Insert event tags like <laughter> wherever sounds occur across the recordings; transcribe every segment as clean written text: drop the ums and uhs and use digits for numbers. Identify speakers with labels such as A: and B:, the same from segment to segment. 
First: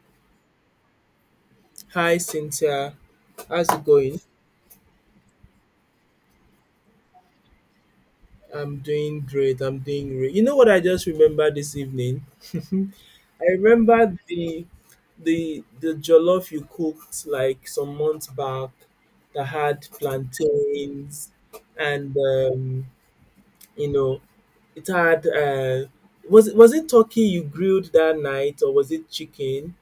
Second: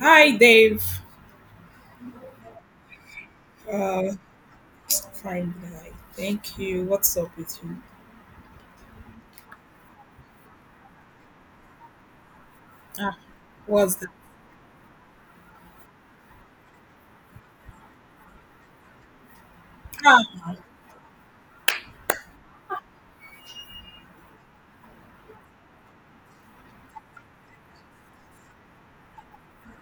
A: Hi, Dave.
B: Hi, Cynthia. How's it
A: Uh,
B: going?
A: fine, guy. Thank you. What's up with you?
B: I'm doing great. I'm doing great. You know what I just remembered this evening? <laughs>
A: Ah,
B: I
A: what's the
B: remember the jollof you cooked like some months back that had
A: ah,
B: plantains and You know, it had was it turkey you grilled that night or was it chicken?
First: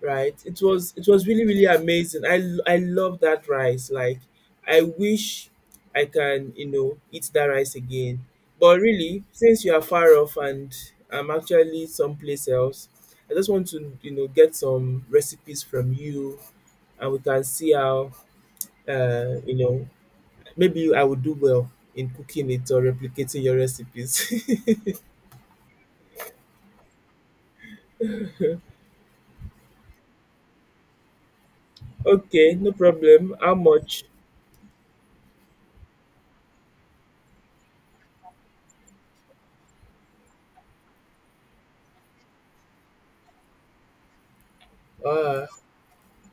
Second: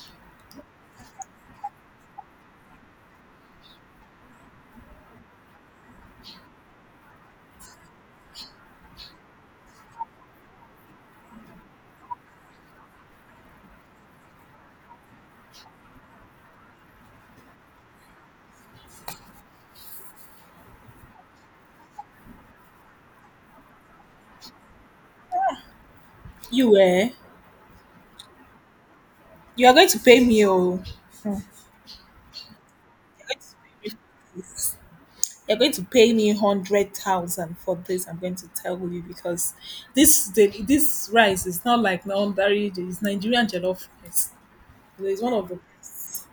B: Right? It was really really amazing. I love that rice. Like I wish I can eat that rice again. But really, since you are far off and I'm actually someplace else, I just want to get some recipes from you, and we can see how uh, you know maybe I would do well in cooking it or replicating your recipes. <laughs>
A: you were. You are going to pay me, oh. Hmm.
B: Okay, no
A: You're
B: problem.
A: going to
B: How
A: pay me
B: much?
A: for this. You're going to pay me 100,000 for this. I'm going to tell you because this rice is not like non ordinary. It's Nigerian jollof rice. It's one
B: Ah,
A: of the best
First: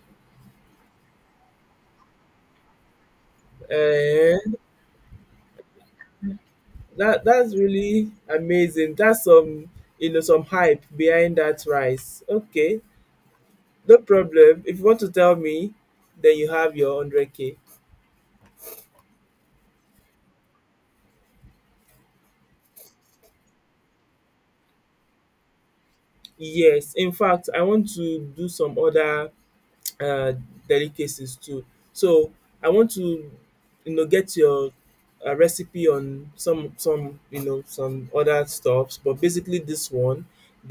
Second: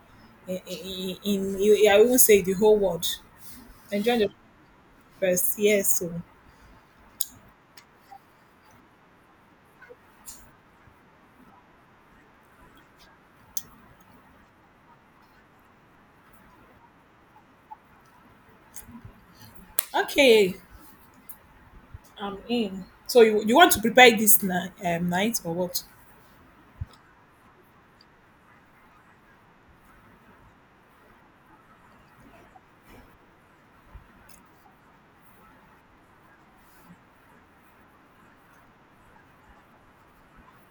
A: in I won't say the whole world. Nigerian jollof
B: eh,
A: rice. Yes. So
B: that's really amazing. That's some you know some hype behind that rice. Okay, no problem. If you want to tell me, then you have your 100k.
A: okay. I'm in. So you want to prepare this night or what?
B: Yes, in fact, I want to do some other uh, delicacies too. So I want to, get your recipe on some you know some other stuffs, but basically this one.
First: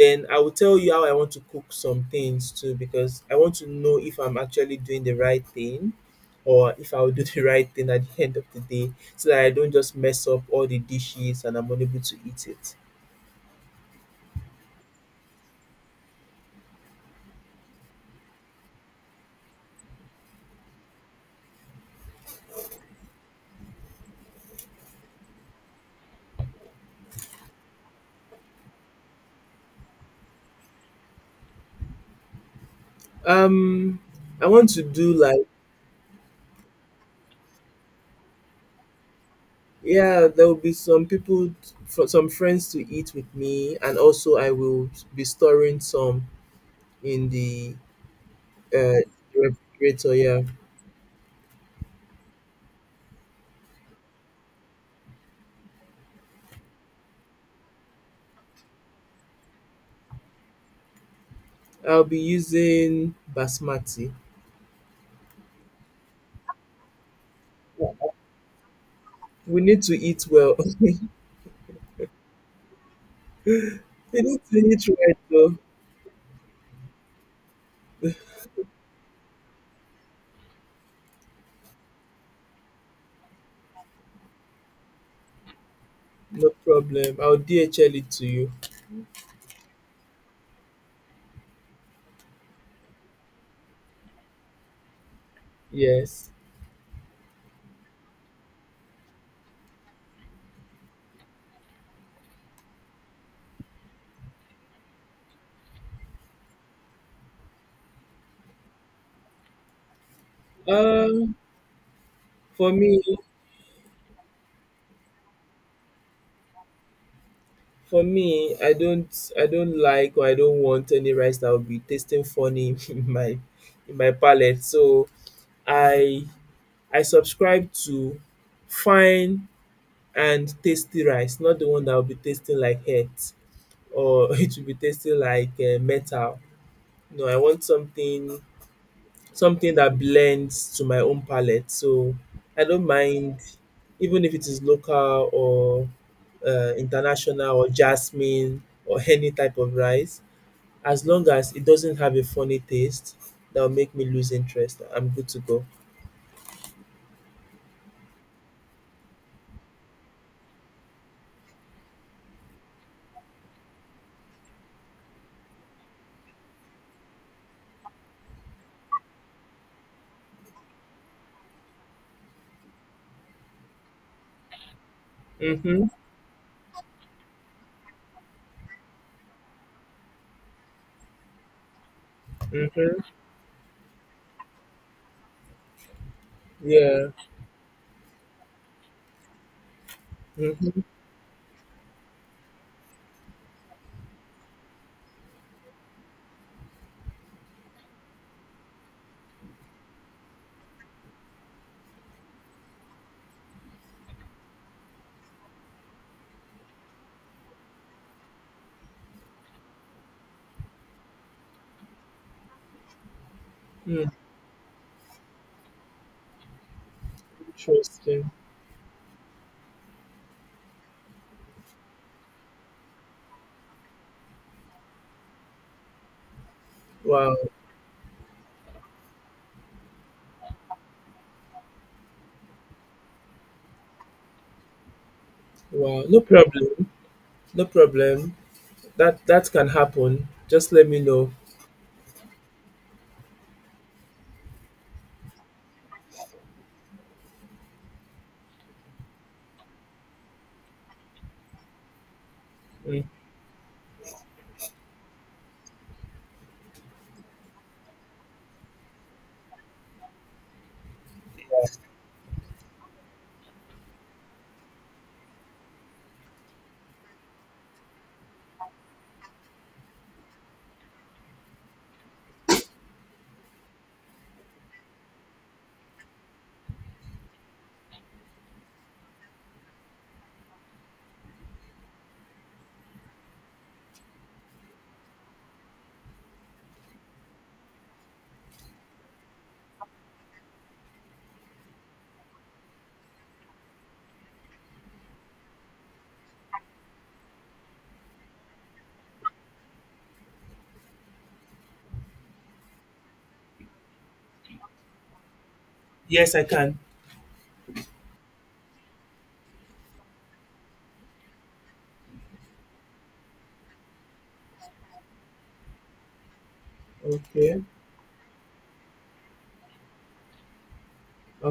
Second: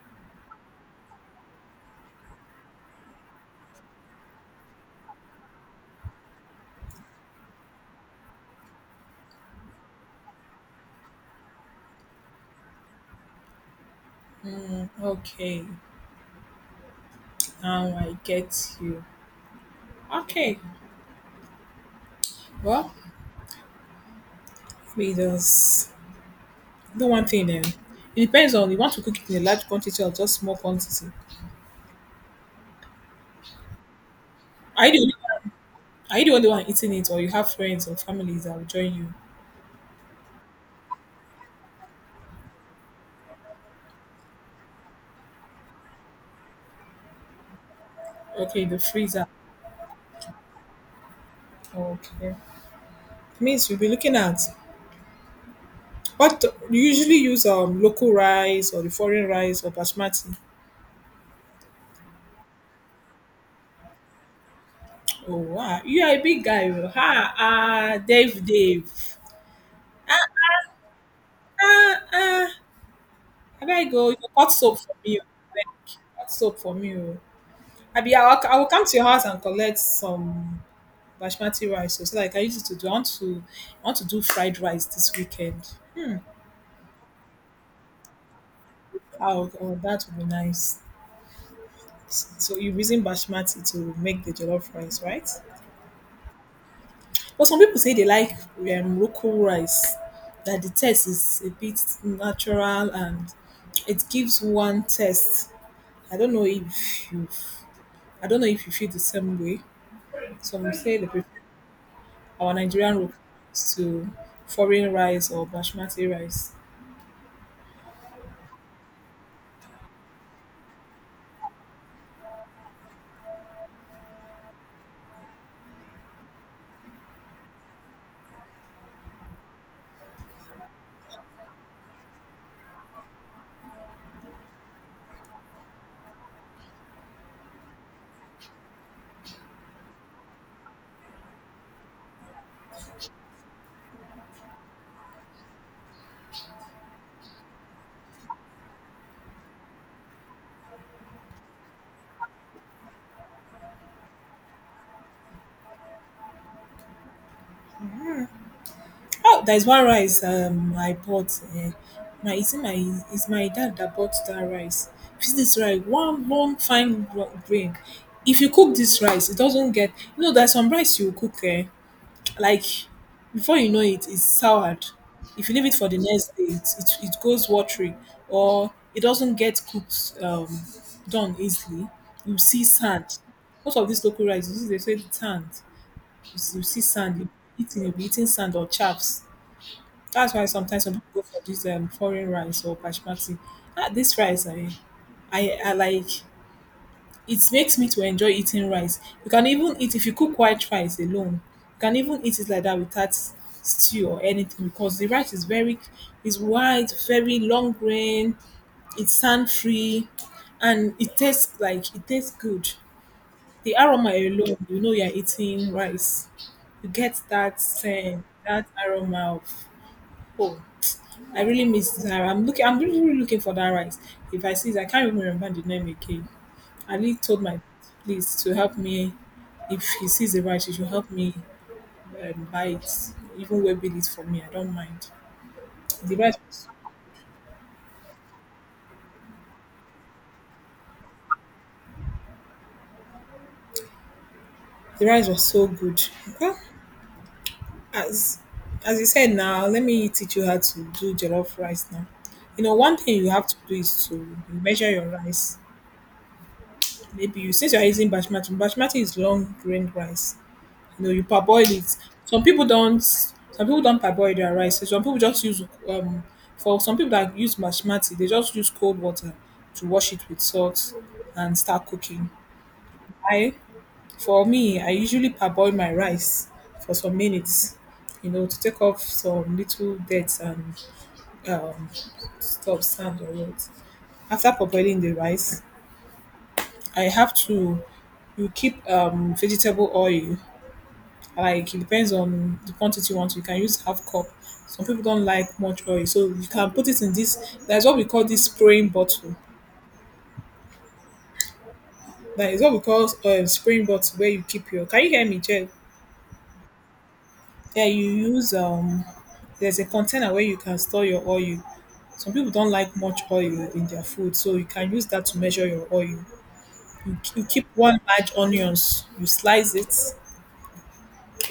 B: Then I will tell you how I want to cook some things too, because I want to know if I'm actually doing the right thing, or if I will do <laughs> the right thing at the end of the day, so that I don't just mess up all the dishes and I'm unable to eat it.
A: Okay, now I get you. Okay, well, we just do one thing then. It depends on you want to cook it in a large quantity or just small quantity.
B: Um, I want to
A: Are you the
B: do
A: only
B: like.
A: are you the only one eating it, or you have friends or families that will join you?
B: Yeah, there will be some people, some friends to eat with me, and also I will be storing some in the
A: Okay, the
B: uh,
A: freezer.
B: refrigerator. Yeah,
A: Okay, means you'll be looking at what you usually use local rice or the foreign rice or basmati.
B: I'll be using basmati.
A: Oh wow, you are a big guy, oh. Ah, ah, Dave, Dave.
B: We need to eat well. <laughs> We
A: Ah, ah. Abeg go, you go
B: need
A: cut
B: to
A: soap
B: eat
A: for
B: right,
A: me, oh.
B: though.
A: Abeg, cut soap for me, oh. Abi, I will come to your house and collect some basmati rice, oh. So like I used to do, I want to do fried rice this weekend.
B: No problem. I'll DHL it to you.
A: Oh, oh that would be nice. So you're using basmati to make the jollof rice, right?
B: Yes.
A: But some people say they like local rice. That the taste is a bit natural and it gives one test. I don't know if you, I don't know if you feel the same way. Some say they
B: Um,
A: prefer our
B: for
A: Nigerian
B: me,
A: rope to foreign rice or basmati rice.
B: for me, I don't like, or I don't want any rice that will be tasting funny <laughs> in my palate. So I I subscribe to fine and tasty rice, not the one that will be tasting like earth, or <laughs> it will be tasting like metal. No, I want something that blends to my own palate. So I don't mind, even if it is local or international or jasmine or any type of rice, as long as it doesn't have a funny taste that will make me lose interest, I'm good to go.
A: Oh, there's one rice I bought. My it's my dad that bought that rice. This is rice, one one fine grain. If you cook this rice, it doesn't get. You know, there's some rice you cook. Eh, like before you know it it's soured if you leave it
B: Mm-hmm.
A: for the next day it goes watery or it doesn't get cooked, done easily, you see
B: Mm-hmm.
A: sand. Most of these local rice you see, they say sand, you see
B: Yeah.
A: sand. You eating, you'll be eating sand or chaffs. That's why
B: Mm-hmm.
A: sometimes some people go for this foreign rice or basmati. Ah, this rice I like. It makes me to enjoy eating rice. You can even eat if you cook white rice alone. You can even eat it like that without stew or anything because the rice is very is white, very long grain, it's sand free, and it tastes good. The
B: Mm.
A: aroma alone, you know you're eating rice. You get that scent,
B: Interesting.
A: that aroma of oh, I really miss Zara. I'm really, really looking for that rice. If I see it, I can't even remember the name again. Ali
B: Wow,
A: told my place to help me, if he sees the rice, he should help me buy it, even web it for me. I don't mind.
B: wow.
A: The
B: No
A: rice,
B: problem. No problem. That can happen. Just let me know.
A: the rice was so good. Okay, as as you said now, let me teach you how to do jollof rice now. You know, one
B: Mm.
A: thing you have to do is to measure your rice. Maybe you, since you're using basmati, basmati is long grain rice. You know, you parboil it. Some people don't. Some people don't parboil their rice. Some people just use for some people that use mashmati, they just use cold water to wash it with salt and start cooking. I for me, I usually parboil my rice for some minutes, you know, to take off some little dirt and um stuff, sand or what. After parboiling the rice, I have to you keep vegetable oil, like it depends on the quantity you want. You can use half cup. Some people don't like much oil, so you can put it in this. That's what we call this spraying bottle. That is what we call spraying bottle where you keep your. Can you hear me, Jeff?
B: Yes, I can.
A: Yeah, you use There's a container where you can store your oil. Some people don't like much oil in their food, so you can use that to measure your oil. You
B: Okay.
A: keep one large onions. You slice it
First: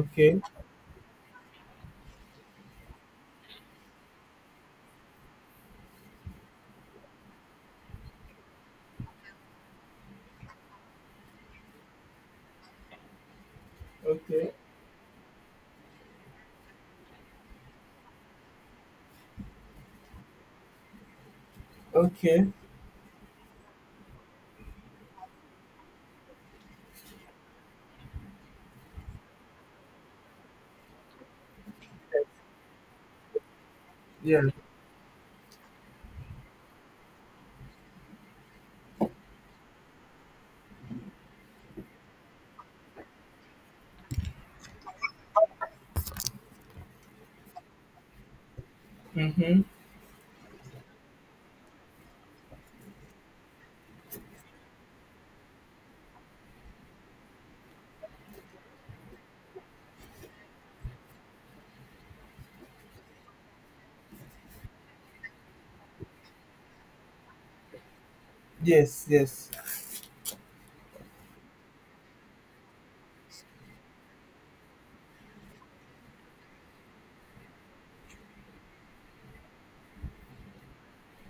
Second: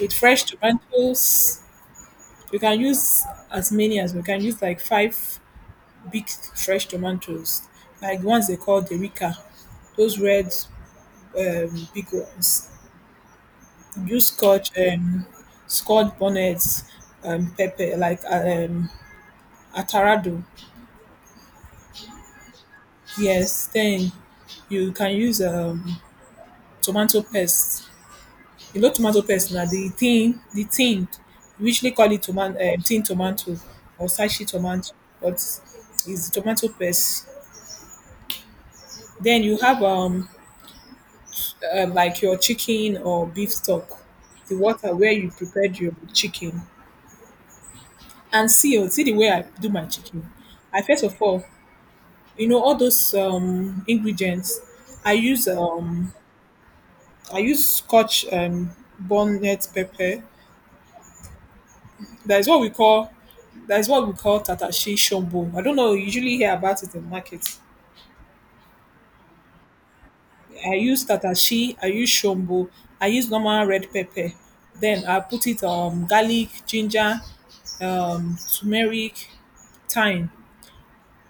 A: with fresh tomatoes. You can use as many as we can use, like five big fresh tomatoes, like the ones they call the Rica, those red, big ones. Use
B: Okay.
A: scotch bonnets, pepper like atarado.
B: Okay.
A: Yes, then you can use tomato paste. You know tomato paste now, the thin, the tin. We usually call it tomato, tin tomato or
B: Yeah.
A: sashi tomato, but it's tomato paste. Then you have like your chicken or beef stock, the water where you prepared your chicken. And see, oh, see the way I
B: Mhm.
A: do my chicken. I first of all, you know, all those ingredients. I use um, I use Scotch bonnet pepper. That is what we call tatashi shombo. I don't know. You usually hear about it in market.
B: Yes, yes.
A: I use tatashi, I use shombo, I use normal red pepper. Then I put it garlic, ginger, turmeric, thyme.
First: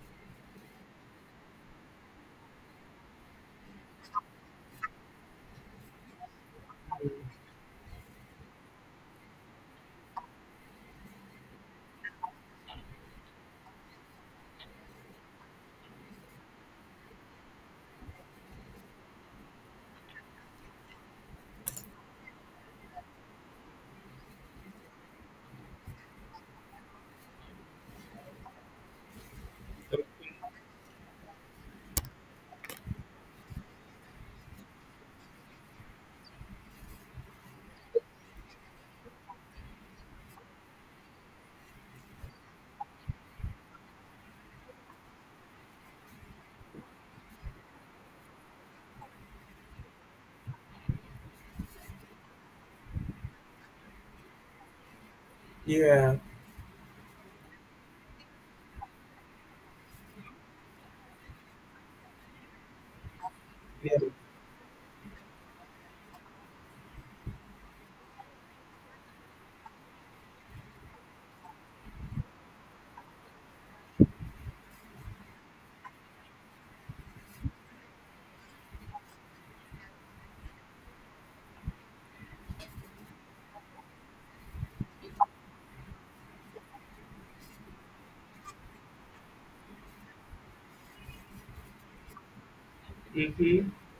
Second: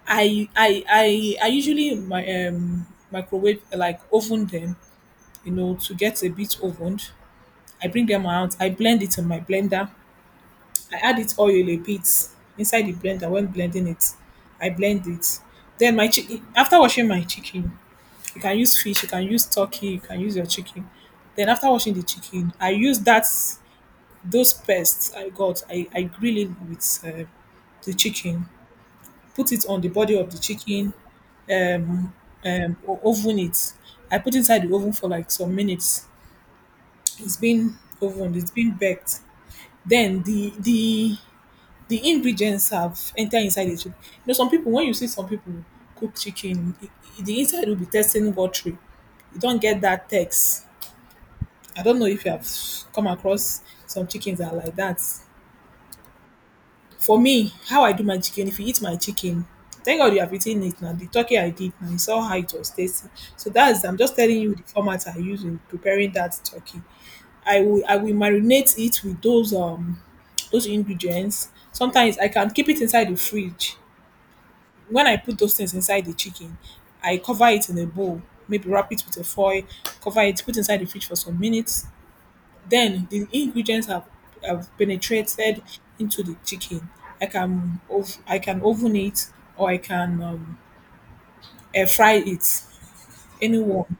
A: I usually my microwave like oven them, you know, to get a bit ovened. I bring them out, I blend it in my blender. I add it oil a bit inside the blender when blending it. I blend it. Then my chicken, after washing my chicken, you can use fish, you can use turkey, you can use your chicken. Then after washing the chicken, I use that, those pests I got. I grill it with the chicken, put it on the body of the chicken, um, oven it. I put inside the oven for like some minutes. It's been ovened, it's been baked. Then the ingredients have entered inside the chicken. You know, some people when you see some people cook chicken, the inside will be tasting watery. You don't get that taste. I don't know if you have come across some chickens that are like that.
B: Yeah.
A: For me, how I do my chicken, if you eat my chicken, thank God you have eaten it now. The turkey I did now, you saw how it was tasty. So that's
B: Yeah.
A: I'm just telling you the format I use in preparing that turkey. I will marinate it with those ingredients. Sometimes I can keep it inside the fridge. When I put those things inside the chicken, I cover it in a bowl, maybe wrap it with a foil, cover it, put inside the fridge for some minutes. Then the ingredients have penetrated into the chicken. I can oven it or I can, air fry it.
B: Mhm.
A: Anyone.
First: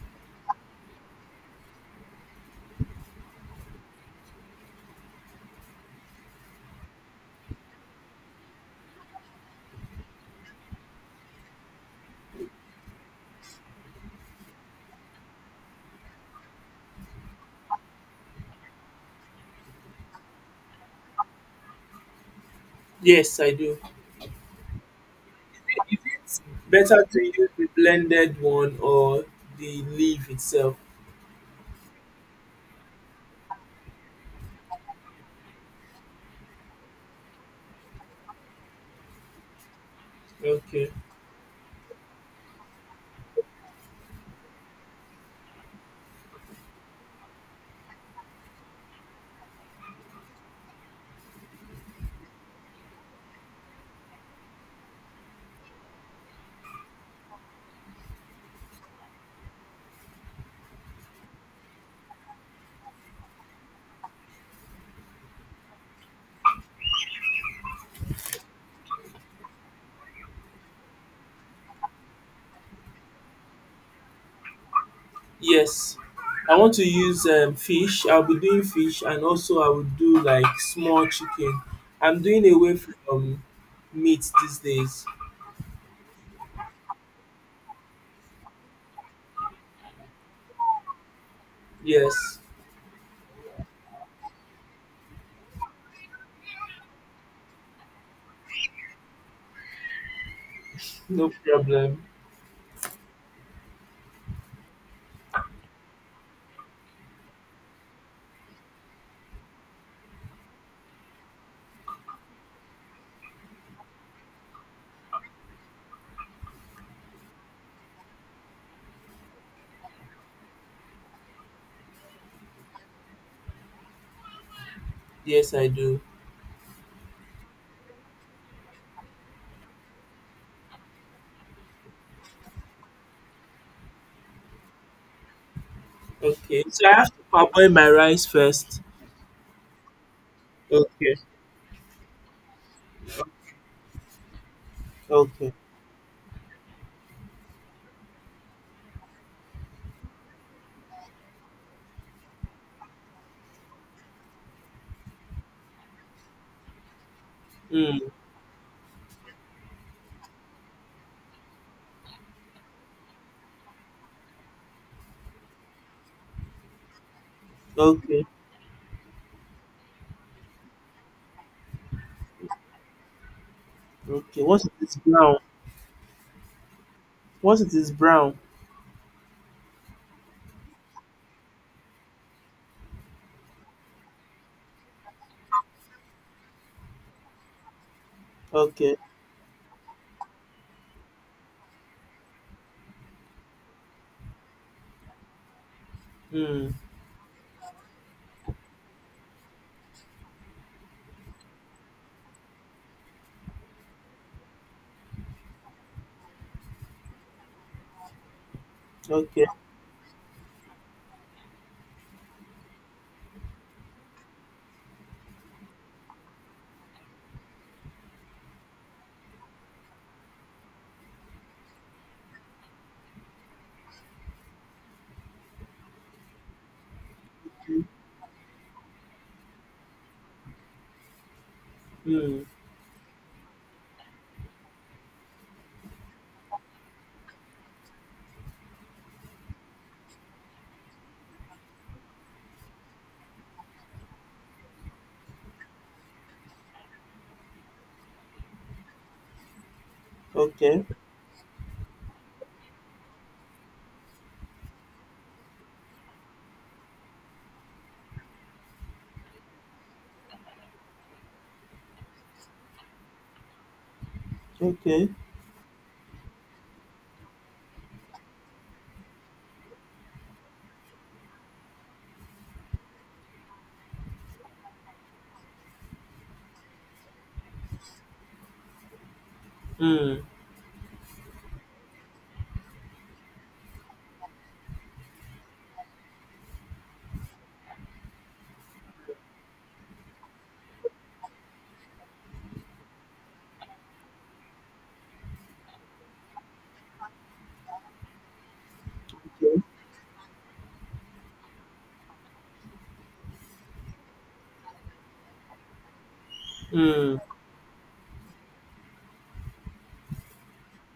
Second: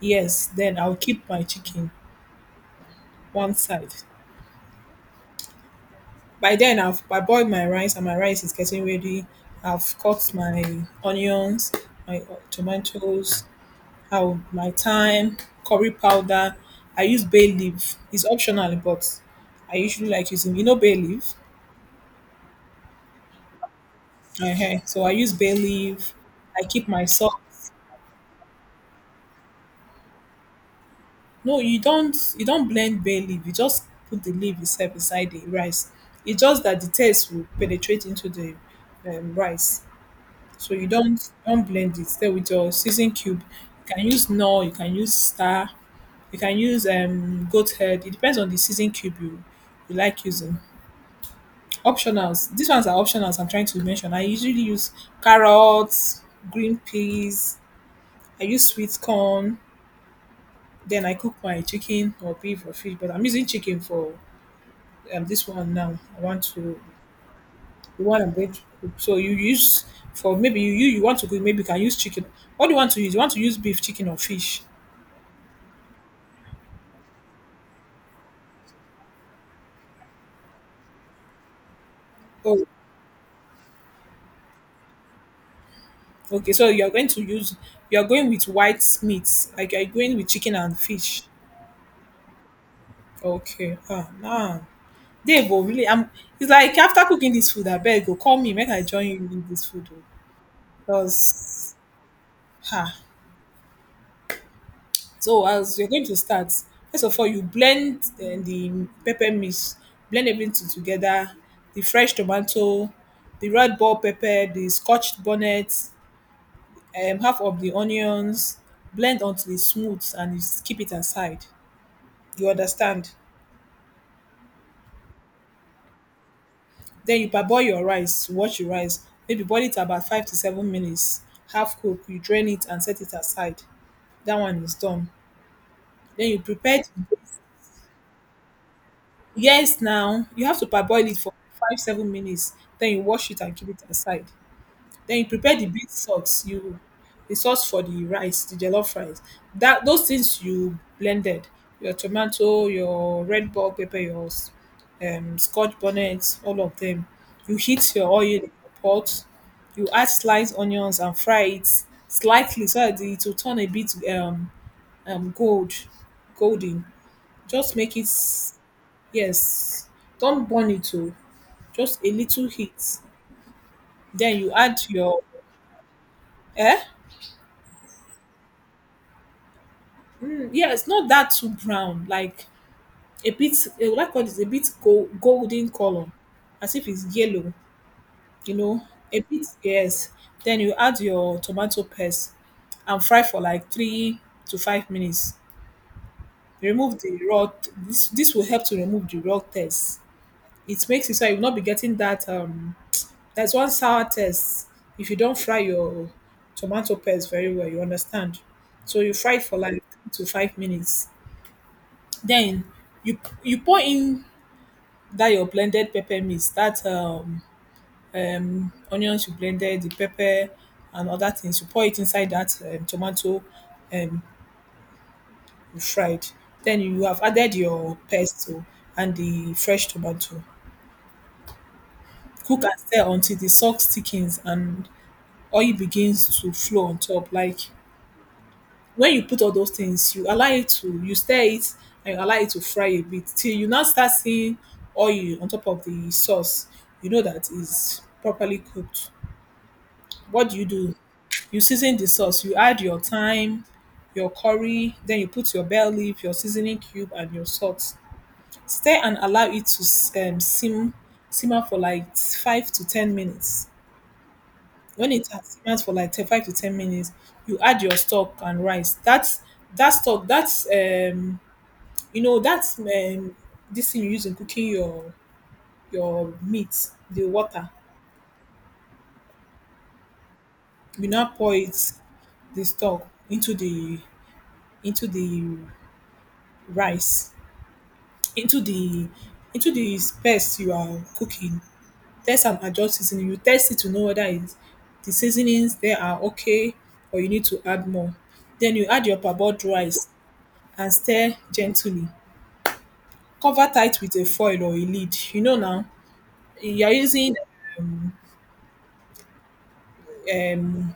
A: Yes. Then I'll keep my chicken one side. By then I boiled my rice and my rice is getting ready. I've cut my onions, tomatoes, how my thyme, curry powder. I use bay leaf. It's optional, but I usually like using you know bay leaf.
B: Yes, I do.
A: So I use bay leaf.
B: It's
A: I keep
B: better
A: my
B: to use the
A: socks.
B: blended one, or the leaf itself.
A: No, you don't. You don't blend bay leaf. You just put the leaf itself inside the rice. It's just that the taste will penetrate into the rice. So you
B: Okay.
A: don't blend it. Then with your season cube, you can use no. You can use star. You can use goat head. It depends on the season cube you like using. Optionals. These ones are optionals. I'm trying to mention. I usually use carrots, green peas. I use sweet corn. Then I cook my chicken or beef or fish, but I'm using chicken for, this one now. I want to the one I'm going to cook. So you use for maybe you want to cook, maybe you can use chicken. What do you want to use? You want to use beef, chicken, or fish?
B: Yes, I want to use fish. I'll be doing fish, and also I will do like small chicken. I'm doing
A: Oh,
B: away from meat these days.
A: okay. So you're going to use, you're going with white meats, like you're going with chicken and fish.
B: Yes,
A: Okay. Ah, nah. They go really. I'm. It's like after cooking this food, I beg go call me, make I join you in this food, oh.
B: no
A: Because,
B: problem.
A: ha, so as you're going to start, first of all, you blend the pepper mix, blend everything together, the fresh tomato, the red ball pepper, the scorched bonnet, half of the onions, blend until it's smooth and keep it aside. You understand?
B: Yes, I do.
A: Then you parboil your rice, wash your rice, maybe boil it about 5 to 7 minutes, half cook, you drain it and set it aside. That one is done. Then you
B: Okay,
A: prepare
B: so I have
A: the...
B: to parboil my rice first.
A: Yes, now you have to parboil
B: Okay,
A: it for 5-7 minutes. Then you wash it and keep it aside. Then you
B: okay,
A: prepare the bean sauce. You... the sauce for the rice, the jollof rice. That those things you blended, your tomato, your red bell pepper, your s- scotch bonnet, all of them. You heat
B: mm,
A: your oil in the pot. You add sliced onions and fry it slightly so that it will turn a bit um gold, golden. Just make it...
B: okay,
A: Yes, don't burn it too, just a little heat. Then
B: okay.
A: you
B: Once it
A: add
B: is
A: your...
B: brown,
A: eh?
B: once it is brown,
A: Mm, yes, not that too brown, like a bit, eh, like what I a bit go golden color, as if it's yellow, you know,
B: okay,
A: a bit, yes. Then you add your tomato paste and fry for like 3 to 5 minutes.
B: mm,
A: Remove the raw t- this will help to remove the raw taste. It makes it so you will not be getting that, um... there's one sour test. If you don't fry your tomato paste very well, you understand? So you fry it
B: okay,
A: for like 2 to 5 minutes. Then you you pour in that your blended pepper mix, that onions you blended, the pepper and other things. You pour it inside that tomato um you fried. Then you have added your pesto and the fresh tomato.
B: mm,
A: Cook and stir until the sauce thickens and oil begins to flow on top. Like when you put all those things, you allow it to, you stir it and you allow it to fry a bit till you now start seeing oil on top of the sauce. You know that is properly cooked. What
B: okay,
A: do? You season the sauce. You add your thyme, your curry, then you put your bell leaf, your seasoning cube, and your salt. Stir and allow it to simmer for like 5 to 10 minutes.
B: okay,
A: When it has simmered for like 5 to 10 minutes, you add your stock and rice. That's that stock, that's you know, that's um, this thing you use in cooking your meat, the water.
B: mm,
A: You now pour it, the stock, into the rice, into the into the space you are cooking. Test and adjust seasoning. You test it to know whether it's... the seasonings there are okay or you need to add more. Then you add your parboiled rice and stir gently. Cover tight with a foil or a lid. You know now, you are
B: mm,
A: using um,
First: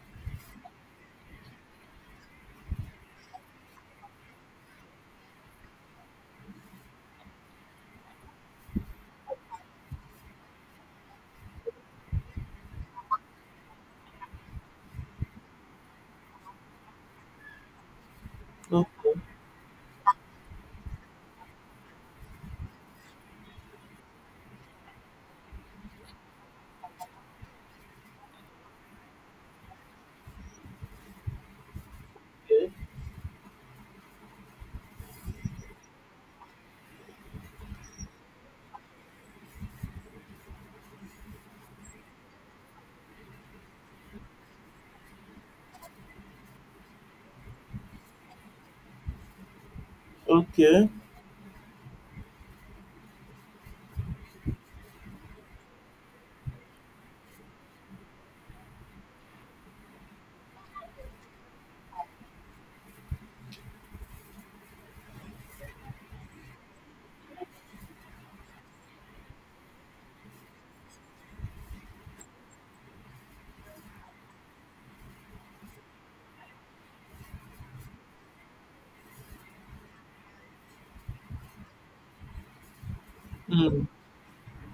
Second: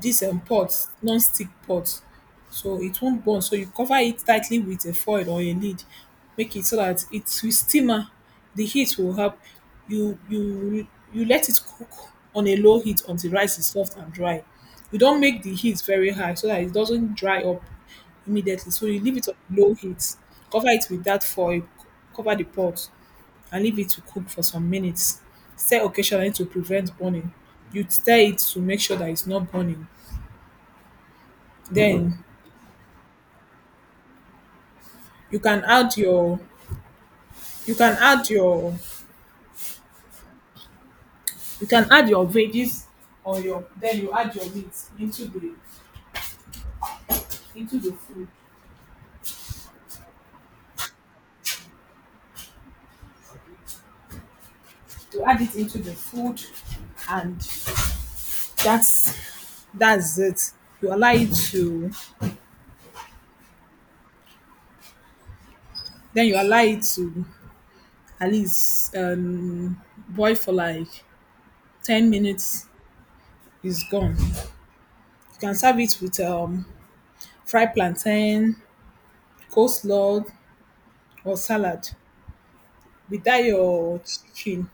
A: this pot, non-stick pot, so it won't burn. So you cover it tightly with a foil or a lid. Make it so that it will simmer. The heat will help. You you let it cook on a low heat until rice is soft and dry. You don't make the heat very high so that it doesn't dry up immediately. So
B: okay.
A: you leave
B: Okay.
A: it on low heat. Cover it with that foil. Cover the pot and leave it to cook for some minutes. Stir occasionally to prevent burning. You stir it to make sure that it's not burning. Then you can add your you can add your you can add your veggies, or your... then you add your meat into the food.
B: Okay.
A: You add it into the food, and that's it. You allow it to... then you allow it to at least, um, boil for like 10 minutes. It's gone. You can serve it with, um, fry plantain, coleslaw, or salad. Without
B: Mm.
A: your chicken...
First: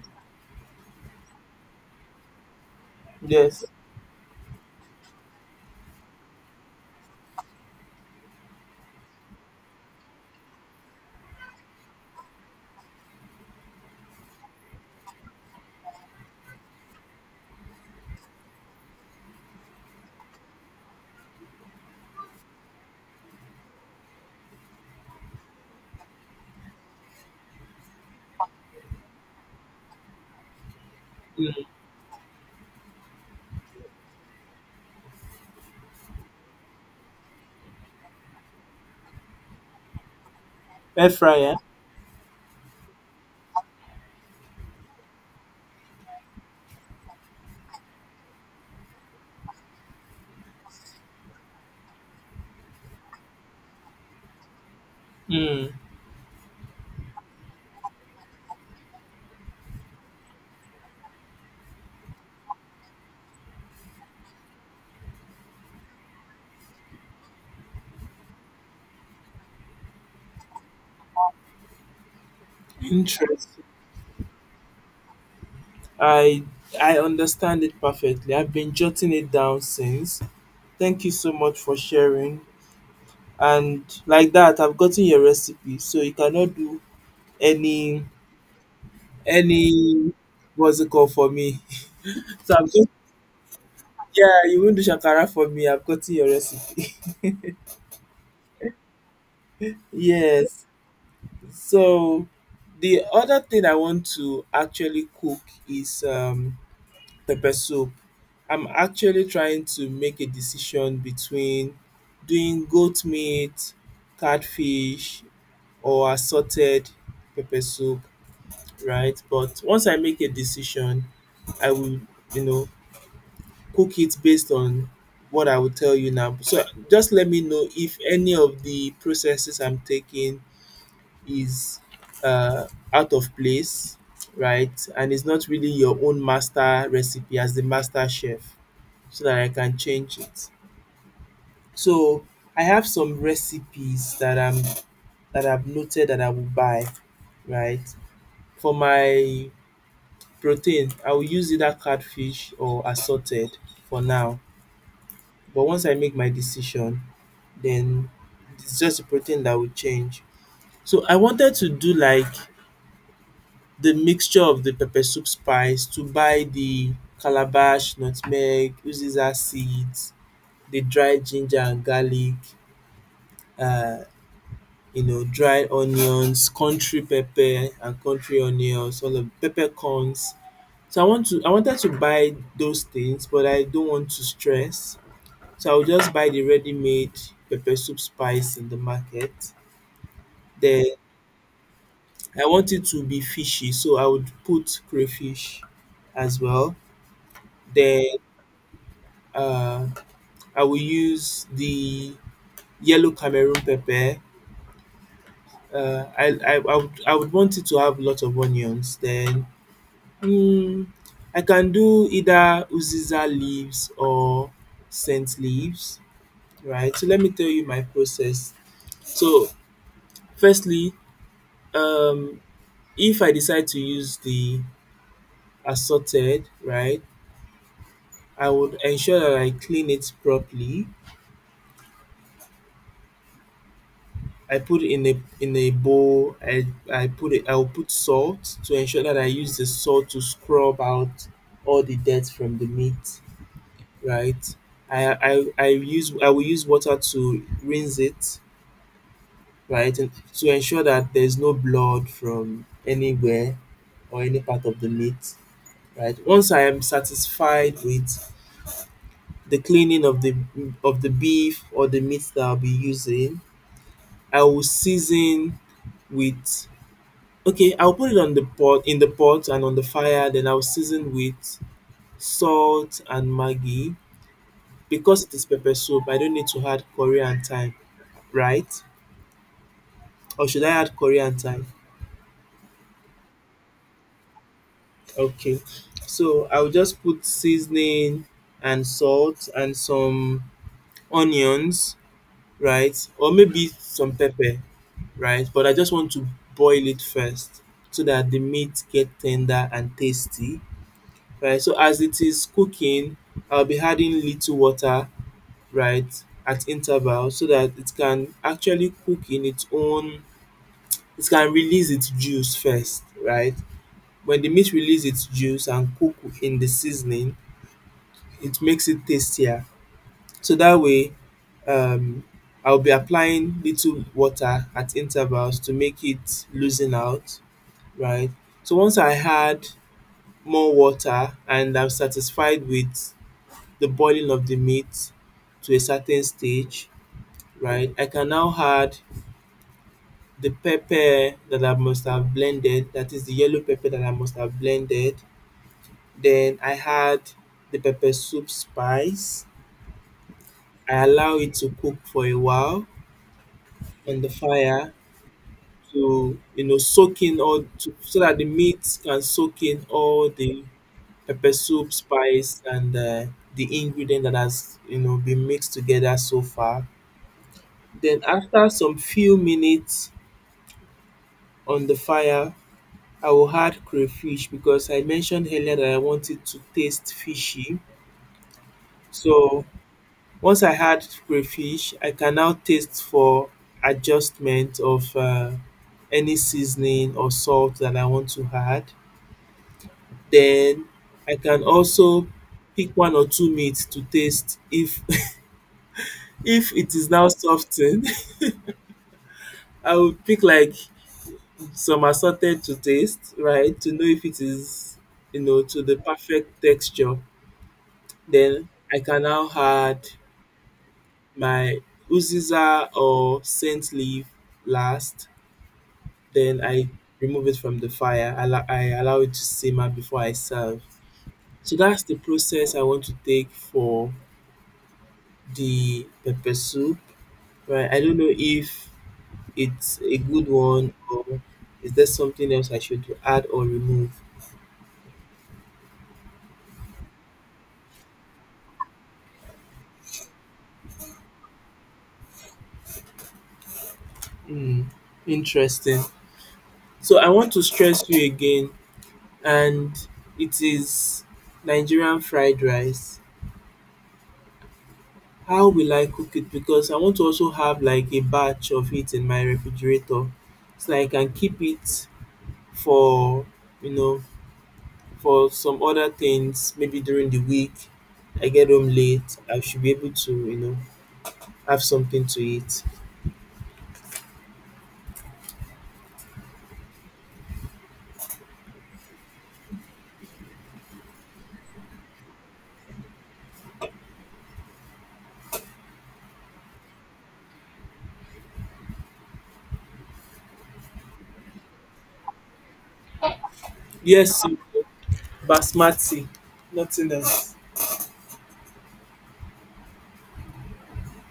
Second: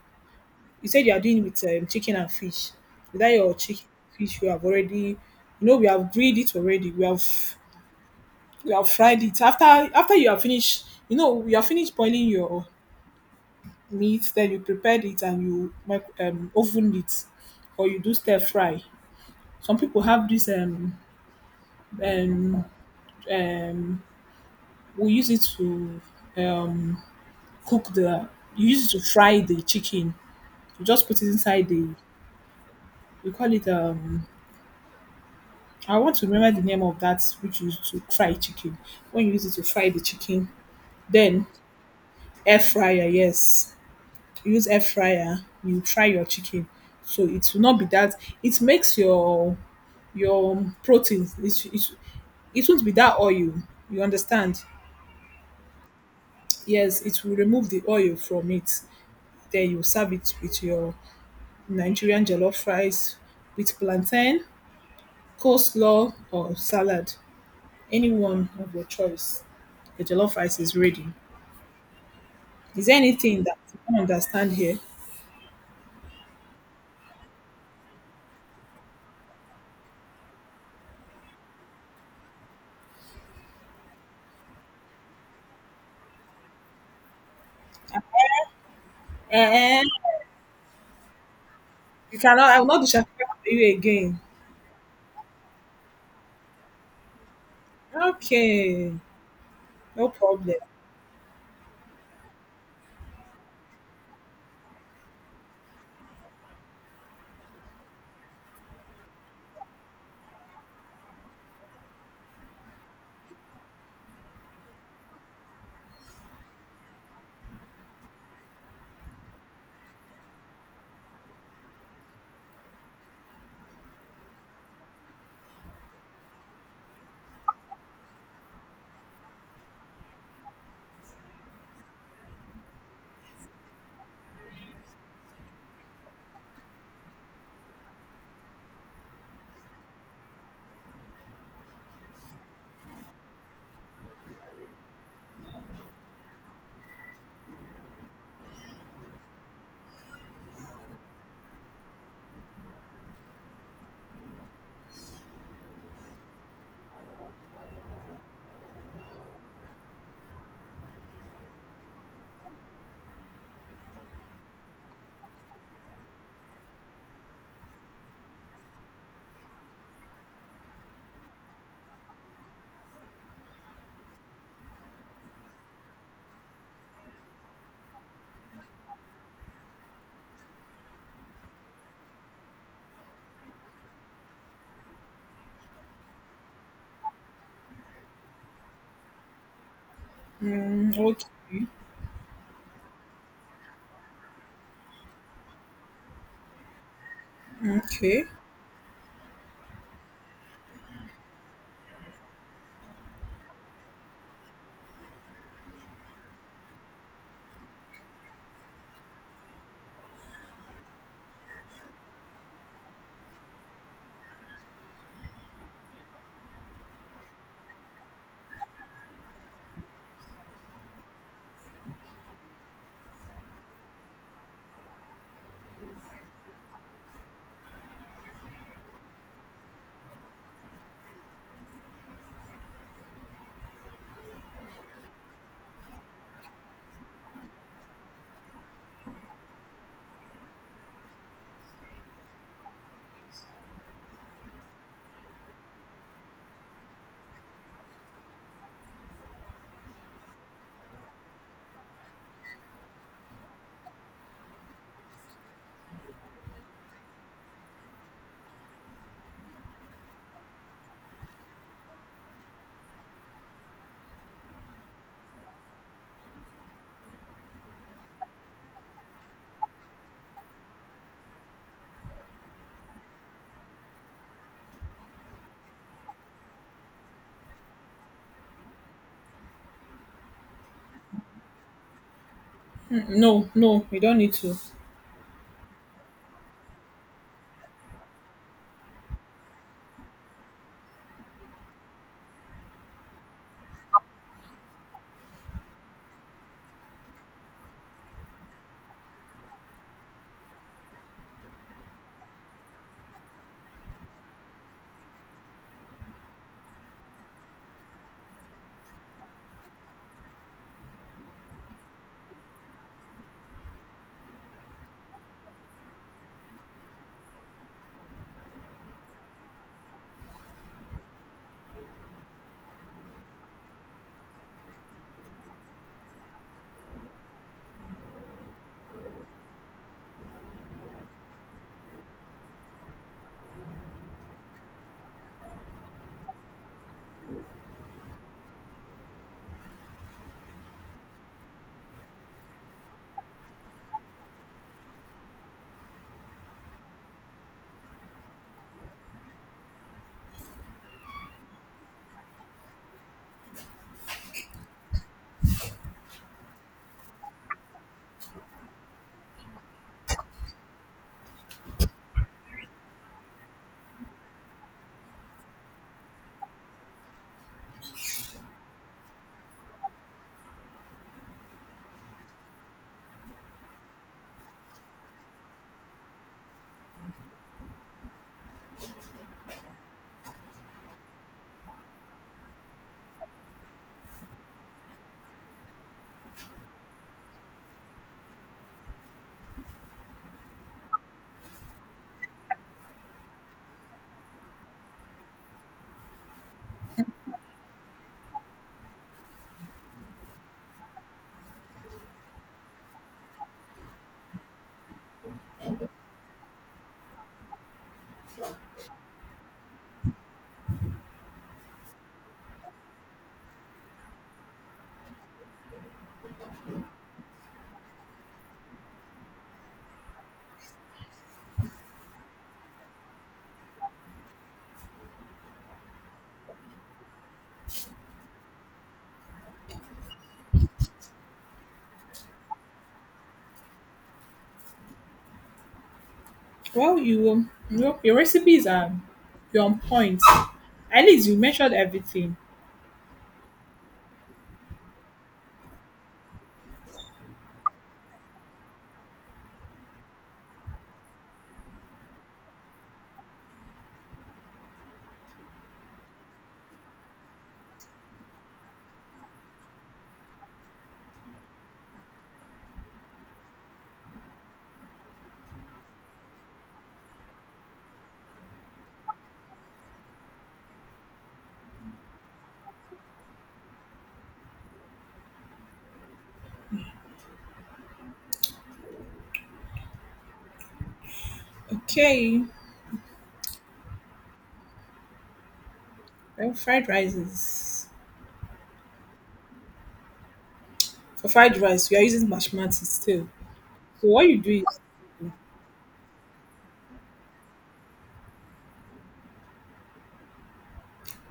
A: You said you are doing with, um, chicken and fish. Without your
B: Yes.
A: chicken and fish, you have already, you know, we have grilled it already, we have fried it. After you have finished, you know, you have finished boiling your meat. Then you prepared it and you mic, um, oven it, or you do stir fry. Some people have this um um, we use it to, um, cook the... you use it to fry the chicken. You just put it inside the... we call it, um... I want to remember the name of that which you use to fry chicken. When you use it to fry the chicken,
B: Air
A: then...
B: fryer.
A: air fryer, yes. You use air fryer, you fry your chicken. So it will not be that... it makes your protein, it won't be that oil. You understand?
B: Mm.
A: Yes, it will remove the oil from it. Then you serve it with your Nigerian jollof rice with plantain, coleslaw, or salad. Any one of your choice. The jollof rice is ready. Is there anything that
B: Interesting.
A: you don't understand here?
B: I I understand it perfectly. I've been jotting it down since. Thank you so much for sharing. And like that, I've gotten your recipe, so you cannot do any
A: Eh,
B: any what's it called for me.
A: you
B: <laughs>
A: cannot.
B: so
A: I
B: I'm
A: will not do
B: just
A: shakara for you again.
B: Yeah, you won't do shakara for me. I've gotten your recipe. <laughs>
A: Okay, no problem.
B: Yes. So the other thing I want to actually cook is pepper soup. I'm actually trying to make a decision between doing goat meat, catfish, or assorted pepper soup, right? But once I make a decision, I will, you know, cook it based on what I will tell you now. So just let me know if any of the processes I'm taking is uh out of place, right? And it's not really your own master recipe, as the master chef, so that I can change it. So I have some recipes that I've noted that I will buy, right? For my protein, I will use either catfish or assorted, for now. But once I make my decision, then it's just the protein that will change. So I wanted to do like the mixture of the pepper soup spice, to buy the calabash, nutmeg, uziza seeds, the dried ginger and garlic, uh dried onions, country pepper and country onions, all of peppercorns. So I wanted to buy those things, but I don't want to stress. So I will just buy the ready made pepper soup spice in the market. Then
A: Mm, okay,
B: I want it to be fishy, so I would put crayfish as well. Then
A: okay.
B: uh, I will use the yellow Cameroon pepper. I would want it to have a lot of onions. Then Mm, I can do either uziza leaves or scent leaves, right? So let me tell you my process. So firstly, um, if I decide to use the assorted, right, I would ensure that I clean it properly. I put in a bowl. I put it. I'll put salt to ensure that I use the salt to scrub out all the dirt from the meat, right? I will use water to rinse it, right? And to ensure that there's no blood from anywhere, or any part of the meat, right? Once I am satisfied with the cleaning of the beef, or the meat that I'll be using, I will season with okay, I'll put it on the pot in the pot and on the fire, then I'll season with salt and maggi. Because it is pepper soup, I don't need to add curry and thyme, right? Or should I add Korean and—
A: Mm, no, no, you don't need to.
B: Okay. So I will just put seasoning and salt and some onions, right? Or maybe some pepper, right? But I just want to boil it first, so that the meat get tender and tasty, right? So as it is cooking, I'll be adding little water, right, at intervals, so that it can actually cook in its own, it can release its juice first, right? When the meat release its juice and cook in the seasoning, it makes it tastier. So that way, um, I'll be applying little water at intervals to make it loosen out, right? So once I add more water, and I'm satisfied with the boiling of the meat to a certain stage, right? I can now add the pepper that I must have blended, that is the yellow pepper that I must have blended. Then I add the pepper soup spice. I allow it to cook for a while on the fire, to soak in all, to, so that the meat can soak in all the pepper soup spice, and the ingredient that has been mixed together so far. Then after some few minutes on the fire, I will add crayfish, because I mentioned earlier that I want it to taste fishy. So once I had crayfish, I can now taste for adjustment of any seasoning or salt that I want to add. Then I can also pick one or two meats to taste, if <laughs> if it is now softened. <laughs> I would pick like some assorted to taste, right? To know if it is, to the perfect texture. Then I can now add my uziza or scent leaf last. Then I remove it from the fire. I allow it to simmer before I serve. So that's the process I want to take for the pepper soup. Right? I don't know if it's a good one, or is there something else I should add or remove?
A: Well, you, your recipes are... you're on point. At least you measured everything.
B: Hmm, interesting. So I want to stress you again, and it is Nigerian fried rice. How will I cook it? Because I want to also have like a batch of it in my refrigerator, so I can keep it for you know for some other things, maybe during the week. I get home late, I should be able to, have something to eat.
A: Okay, well, fried rice is... for fried rice you are using basmati still, so what you
B: Yes, o,
A: do is...
B: basmati, nothing else.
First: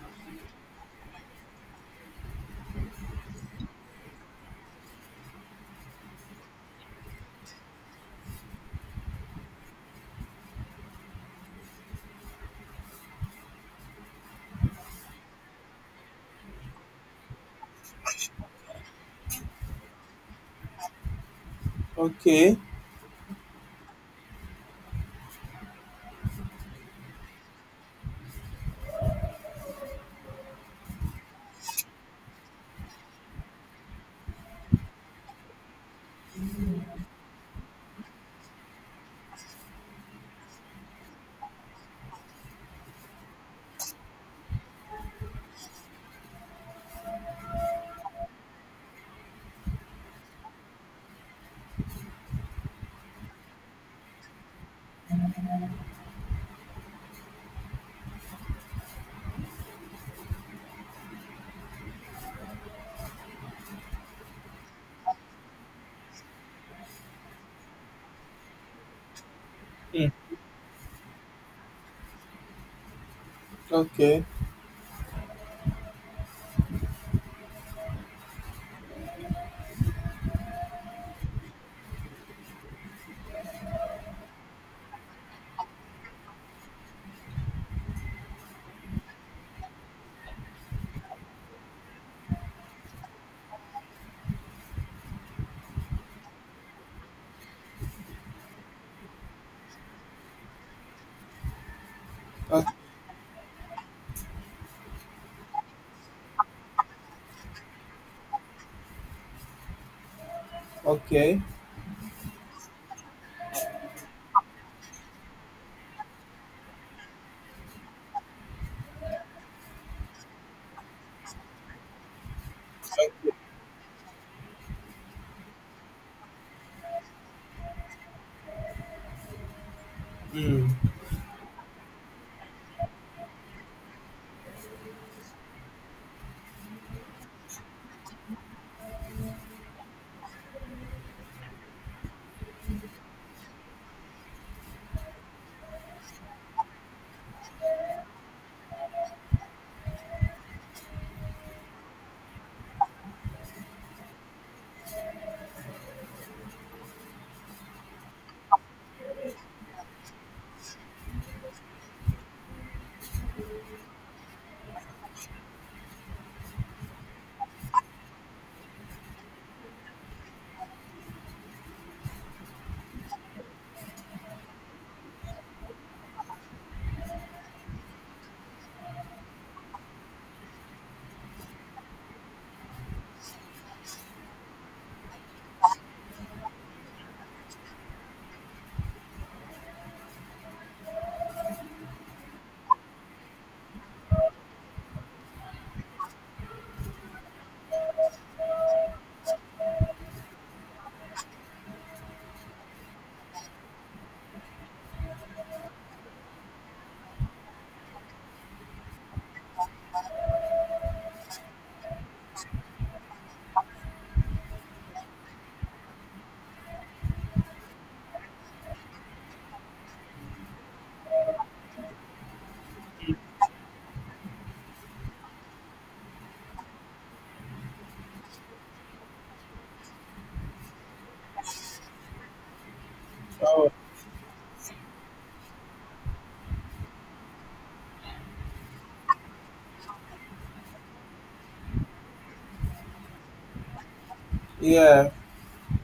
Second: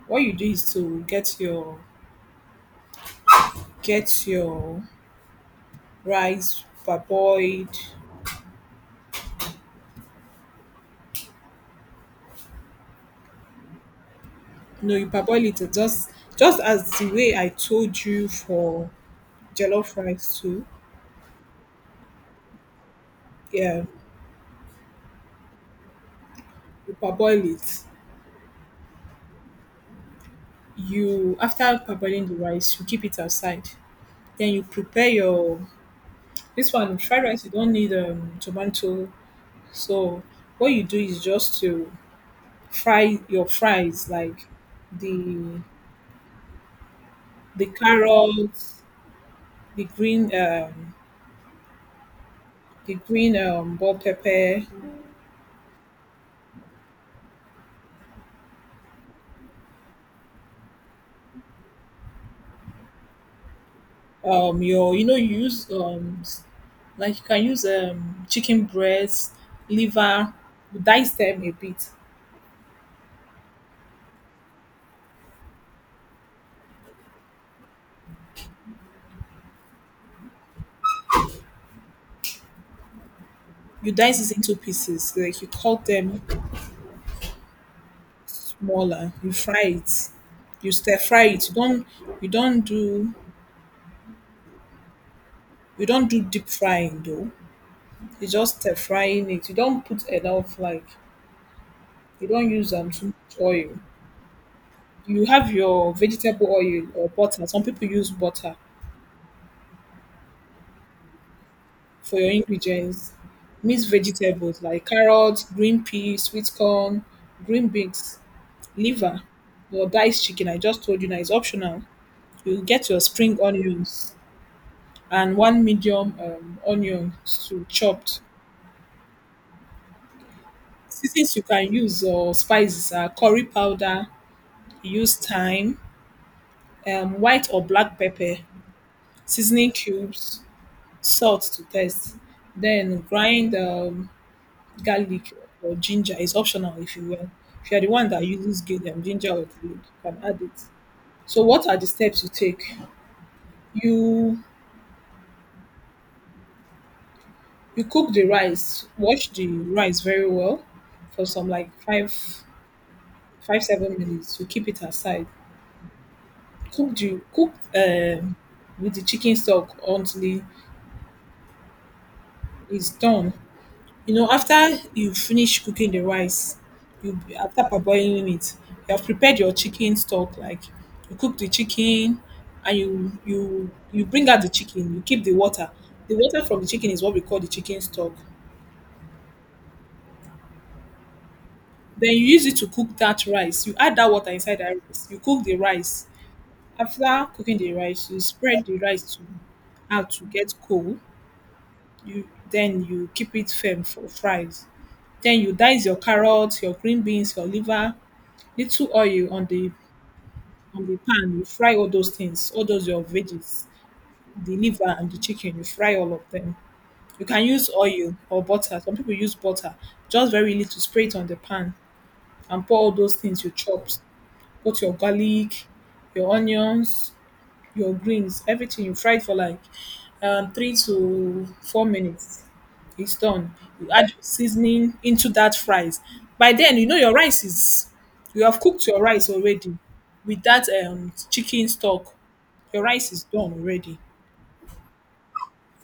A: what you do is to get your get your rice parboiled. No, you parboil it just as the way I told you for jollof rice too.
B: Okay.
A: Yeah, you parboil it. You, after parboiling the rice, you keep it outside. Then you prepare your... this one, fried rice, you don't need, um, tomato. So what you do is just to fry your fries, like the carrots, the green, um, the green bell pepper, um, your, you know, you use, um, s- like you can use, um, chicken breasts,
B: Mm,
A: liver, you dice them a bit.
B: okay.
A: You dice it into pieces, like you cut them smaller, you fry it. You stir fry it. You don't do you don't do deep frying though. You just stir frying it. You don't put enough, like... you don't
B: O,
A: use, um, too much oil. You have your vegetable oil or butter. Some people use butter
B: okay.
A: for your ingredients. Mix vegetables like carrots, green peas, sweet corn, green beans, liver, or diced chicken. I just told you now it's optional. You get your spring onions and one medium, onion to chopped.
B: Mm.
A: Seasons you can use, or spices, are curry powder, you use thyme, white or black pepper, seasoning cubes, salt to taste. Then grind, garlic or ginger is optional, if you will. If you are the one that uses ginger or garlic, you can add it. So what are the steps you take? You you cook the rice. Wash the rice very well for some, like, 5-5-7 minutes. You keep it aside. Cook the cook with the chicken stock until it- it's done. You know, after you finish cooking the rice, you, after parboiling it, you have prepared your chicken stock. Like, you cook the chicken, and you bring out the chicken. You keep the water. The water from the chicken is what we call the chicken stock. Then you use it to cook that rice. You add that water inside that rice. You cook the rice. After cooking the rice, you spread the rice to out to get cold. You then you keep it firm for fries. Then you dice your carrots, your green beans, your liver, little oil on the pan. You fry all those things, all those your veggies, the liver and the chicken. You fry all of them. You can use oil or butter. Some people use butter, just very little. Spray it on the pan and pour all those things you chopped. Put your garlic, your onions, your greens, everything. You fry it for like, 3 to 4 minutes. It's done.
B: Oh,
A: You add your seasoning into that fries. By then, you know, your rice is... you have cooked your rice already with that, um, chicken stock. Your rice is done already.
B: yeah.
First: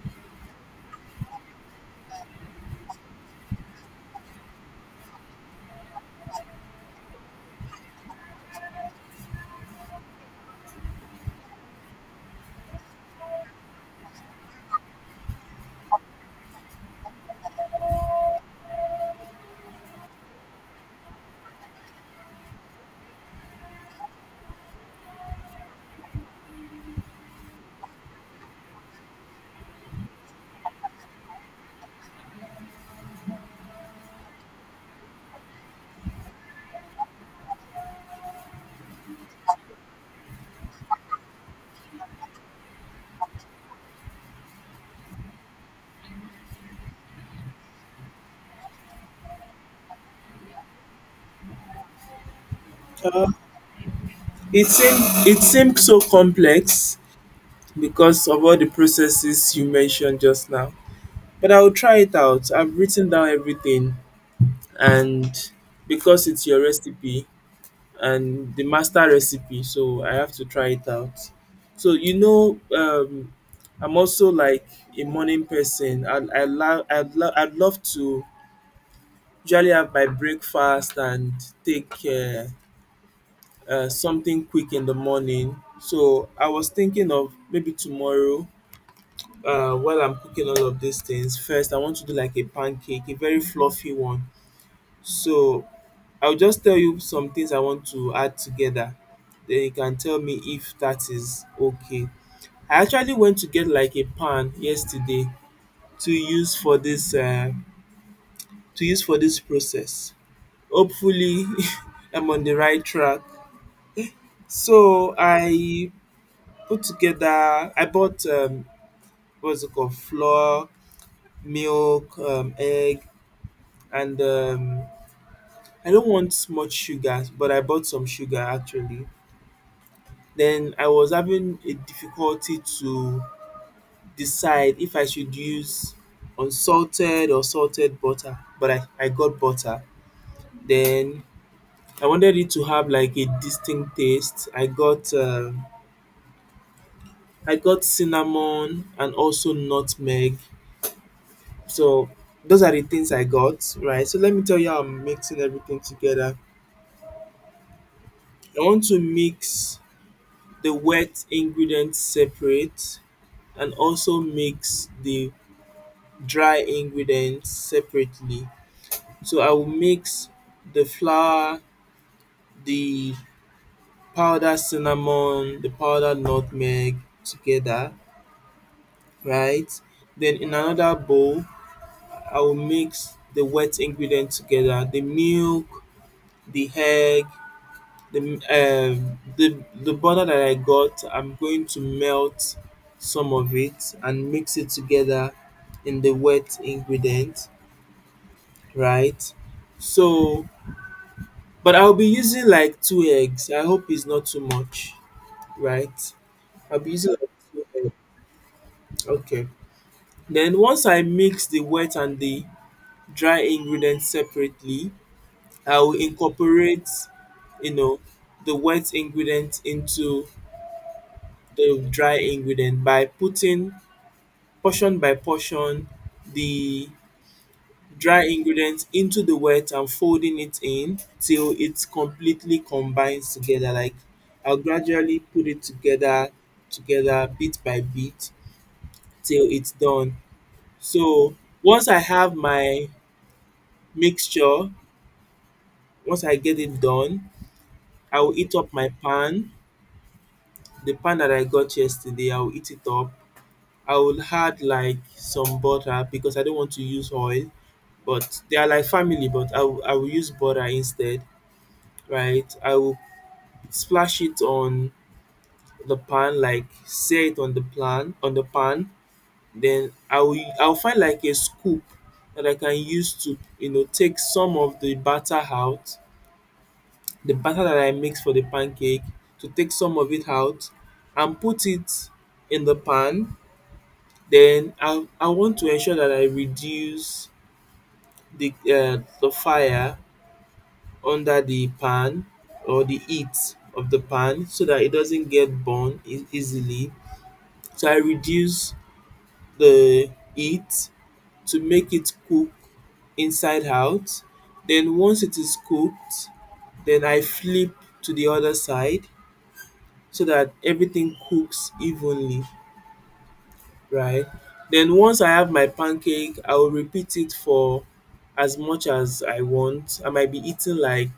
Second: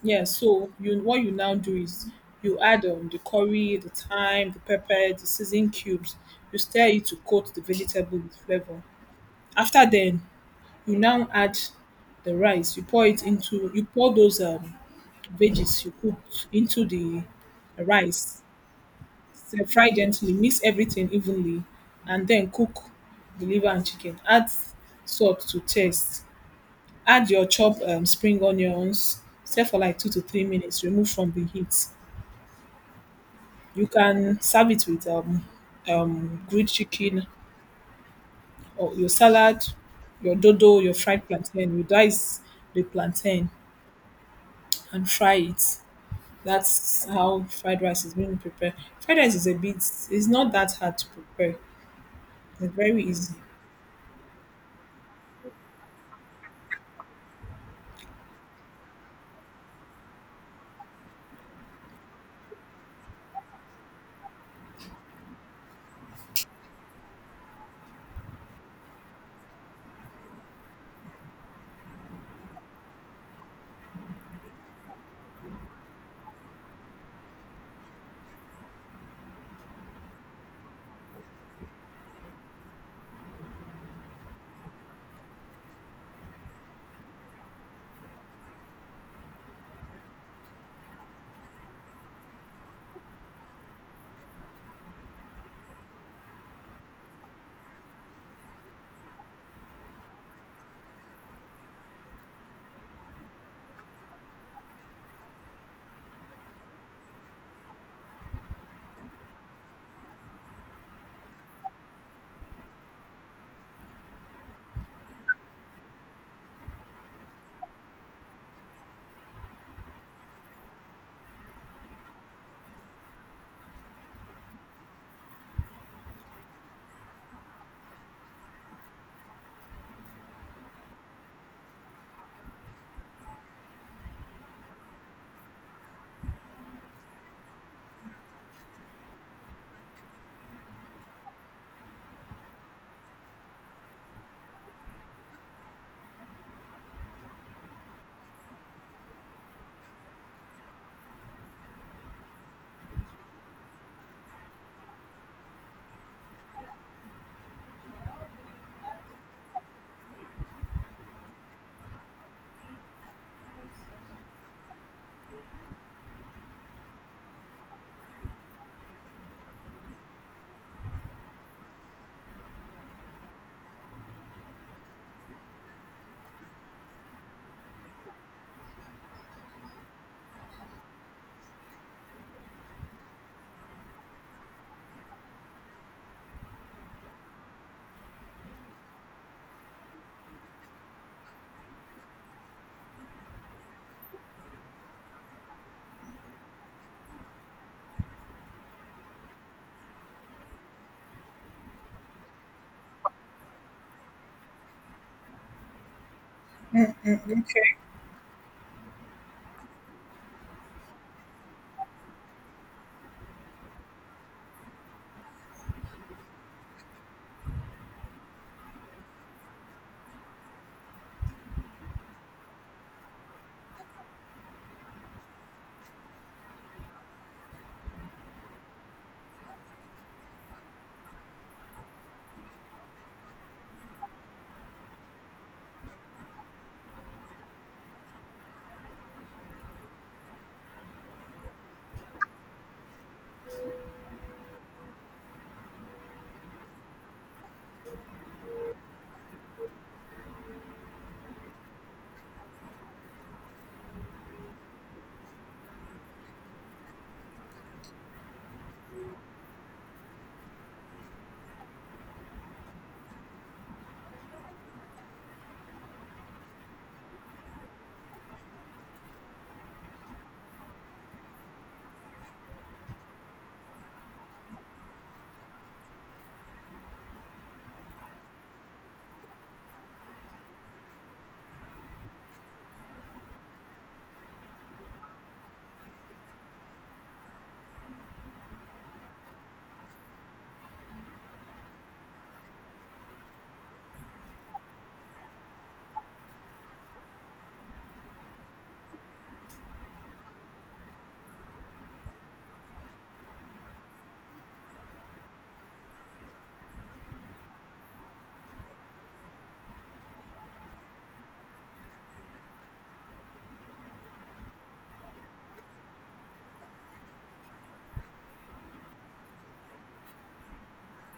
A: Yeah, so you what you now do is you add, um, the curry, the thyme, the pepper, the seasoning cubes. You stir it to coat the vegetable with flavor. After then, you now add the rice. You pour it into... you pour those, um, veggies you cooked into the rice. So fry gently, mix everything evenly, and then cook the liver and chicken. Add salt to taste. Add your chopped, spring onions. Stay for like 2 to 3 minutes. Remove from the heat. You can serve it with, grilled chicken or your salad, your dodo, your fried plantain. You dice the plantain and fry it. That's how fried rice is being prepared. Fried rice is a bit... it's not that hard to prepare. It's very
B: Uh,
A: easy.
B: it seems so complex. Because of all the processes you mentioned just now. But I will try it out. I've written down everything, and because it's your recipe, and the master recipe, so I have to try it out. So I'm also like a morning person. I'd love to usually have my breakfast and take something quick in the morning. So I was thinking of maybe tomorrow, while I'm cooking all of these things, first I want to do like a pancake, a very fluffy one. So I'll just tell you some things I want to add together. Then you can tell me if that is okay. I actually went to get like a pan yesterday to use for this to use for this process. Hopefully, <laughs> I'm on the right track. So I put together. I bought what's it called? Flour, milk, egg, and I don't want much sugar, but I bought some sugar actually. Then I was having a difficulty to decide if I should use unsalted or salted butter, but I got butter. Then I wanted it to have like a distinct taste. I got cinnamon and also nutmeg. So those are the things I got, right? So let me tell you how I'm mixing everything together. I want to mix the wet ingredients separate and also mix the dry ingredients separately. So I will mix the flour, the powdered cinnamon, the powdered nutmeg together, right? Then in another bowl, I will mix the wet ingredient together, the milk, the egg, the the butter that I got. I'm going to melt some of it and mix it together in the wet ingredient, right? So, but I'll be using like two eggs. I hope it's not too much, right? I'll be using like two eggs. Okay. Then once I mix the wet and the dry ingredients separately, I will incorporate, you know, the wet ingredient into the dry ingredient by putting portion by portion the dry ingredient into the wet and folding it in till it completely combines together. Like I'll gradually put it together bit by bit till it's done. So once I have my mixture, once I get it done, I will eat up my pan. The pan that I got yesterday, I will eat it up. I will add like some butter because I don't want to use oil, but they are like family, but I will use butter instead, right? I will splash it on the pan, like say it on the pan, on the pan. Then I'll find like a scoop that I can use to take some of the batter out, the batter that I mix for the pancake, to take some of it out and put it in the pan. Then I want to ensure that I reduce the fire under the pan or the heat of the pan so that it doesn't get burned easily. So I reduce the heat to make it cook inside out. Then once it is cooked, then I flip to the other side so that everything cooks evenly, right? Then once I have my pancake, I will repeat it for as much as I want. I might be eating like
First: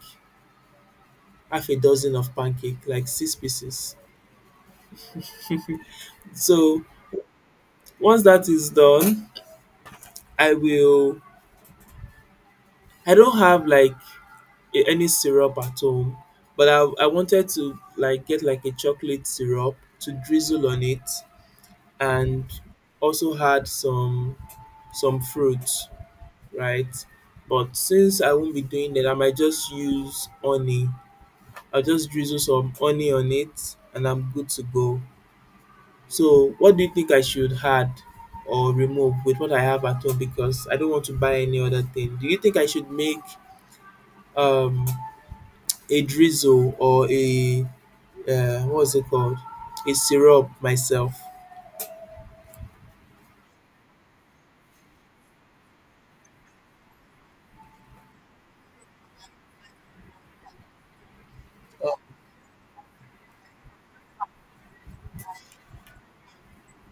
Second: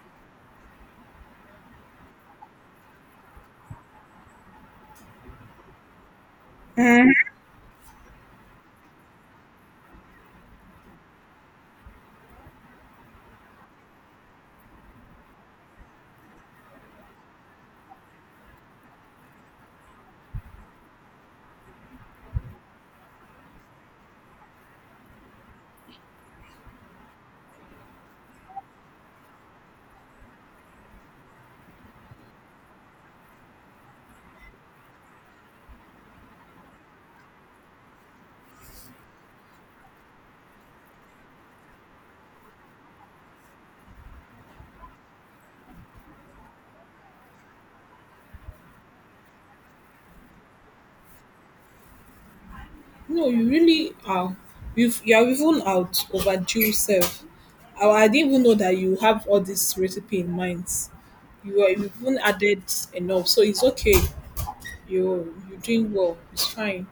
B: half a dozen of pancake, like six pieces. So once that is done, I will. I don't have like any syrup at home, but I wanted to like get like a chocolate syrup to drizzle on it, and also had some fruit, right? But since I won't be doing that, I might just use honey. I'll just drizzle some honey on it, and I'm good to go. So what do you think I should add or remove with what I have at home, because I don't want to buy any other thing? Do you think I should make um, a drizzle or a what's it called? A syrup myself?
A: No, you really are. You've, you're even out overdue, self. I didn't even know that you have all this recipe in mind. You are,
B: Oh,
A: you've even added enough, so it's okay. You're doing well. It's fine.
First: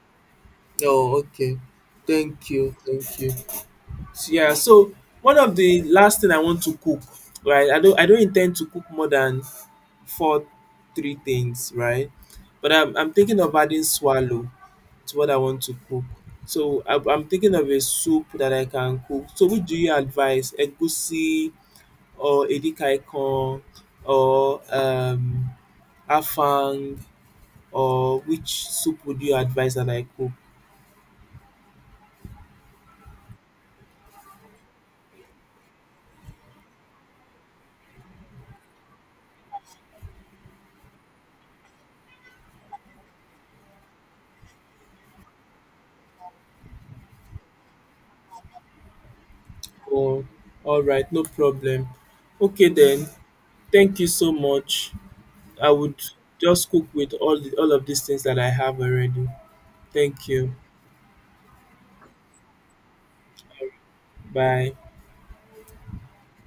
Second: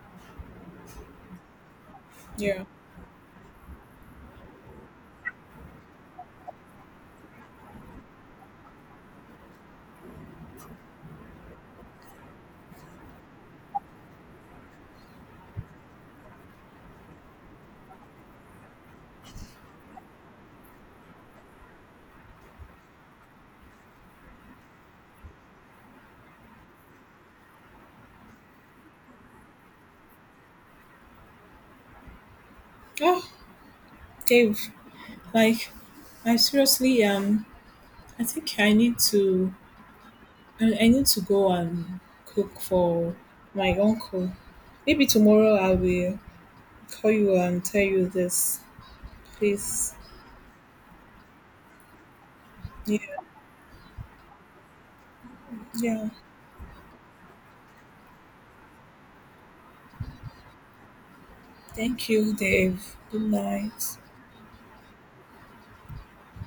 B: no, okay. Thank
A: Yeah.
B: you, thank you. So, yeah, so one of the last thing I want to cook, right? I don't intend to cook more than four, three things, right? But I'm thinking of adding swallow to what I want to cook. So I'm thinking of a soup that I can cook. So which do you advise? Egusi or edikaikong or afang or which soup would you advise that I cook?
A: Oh, Dave. Like, I seriously, um, I think I need to... I need to go and cook for my uncle. Maybe tomorrow I will call you and tell you this. Please.
B: Oh, all right, no problem. Okay
A: Yeah.
B: then. Thank you so much. I would
A: Yeah.
B: just cook with all of these things that I have already. Thank you.
A: Thank you, Dave. Good night.
B: Bye.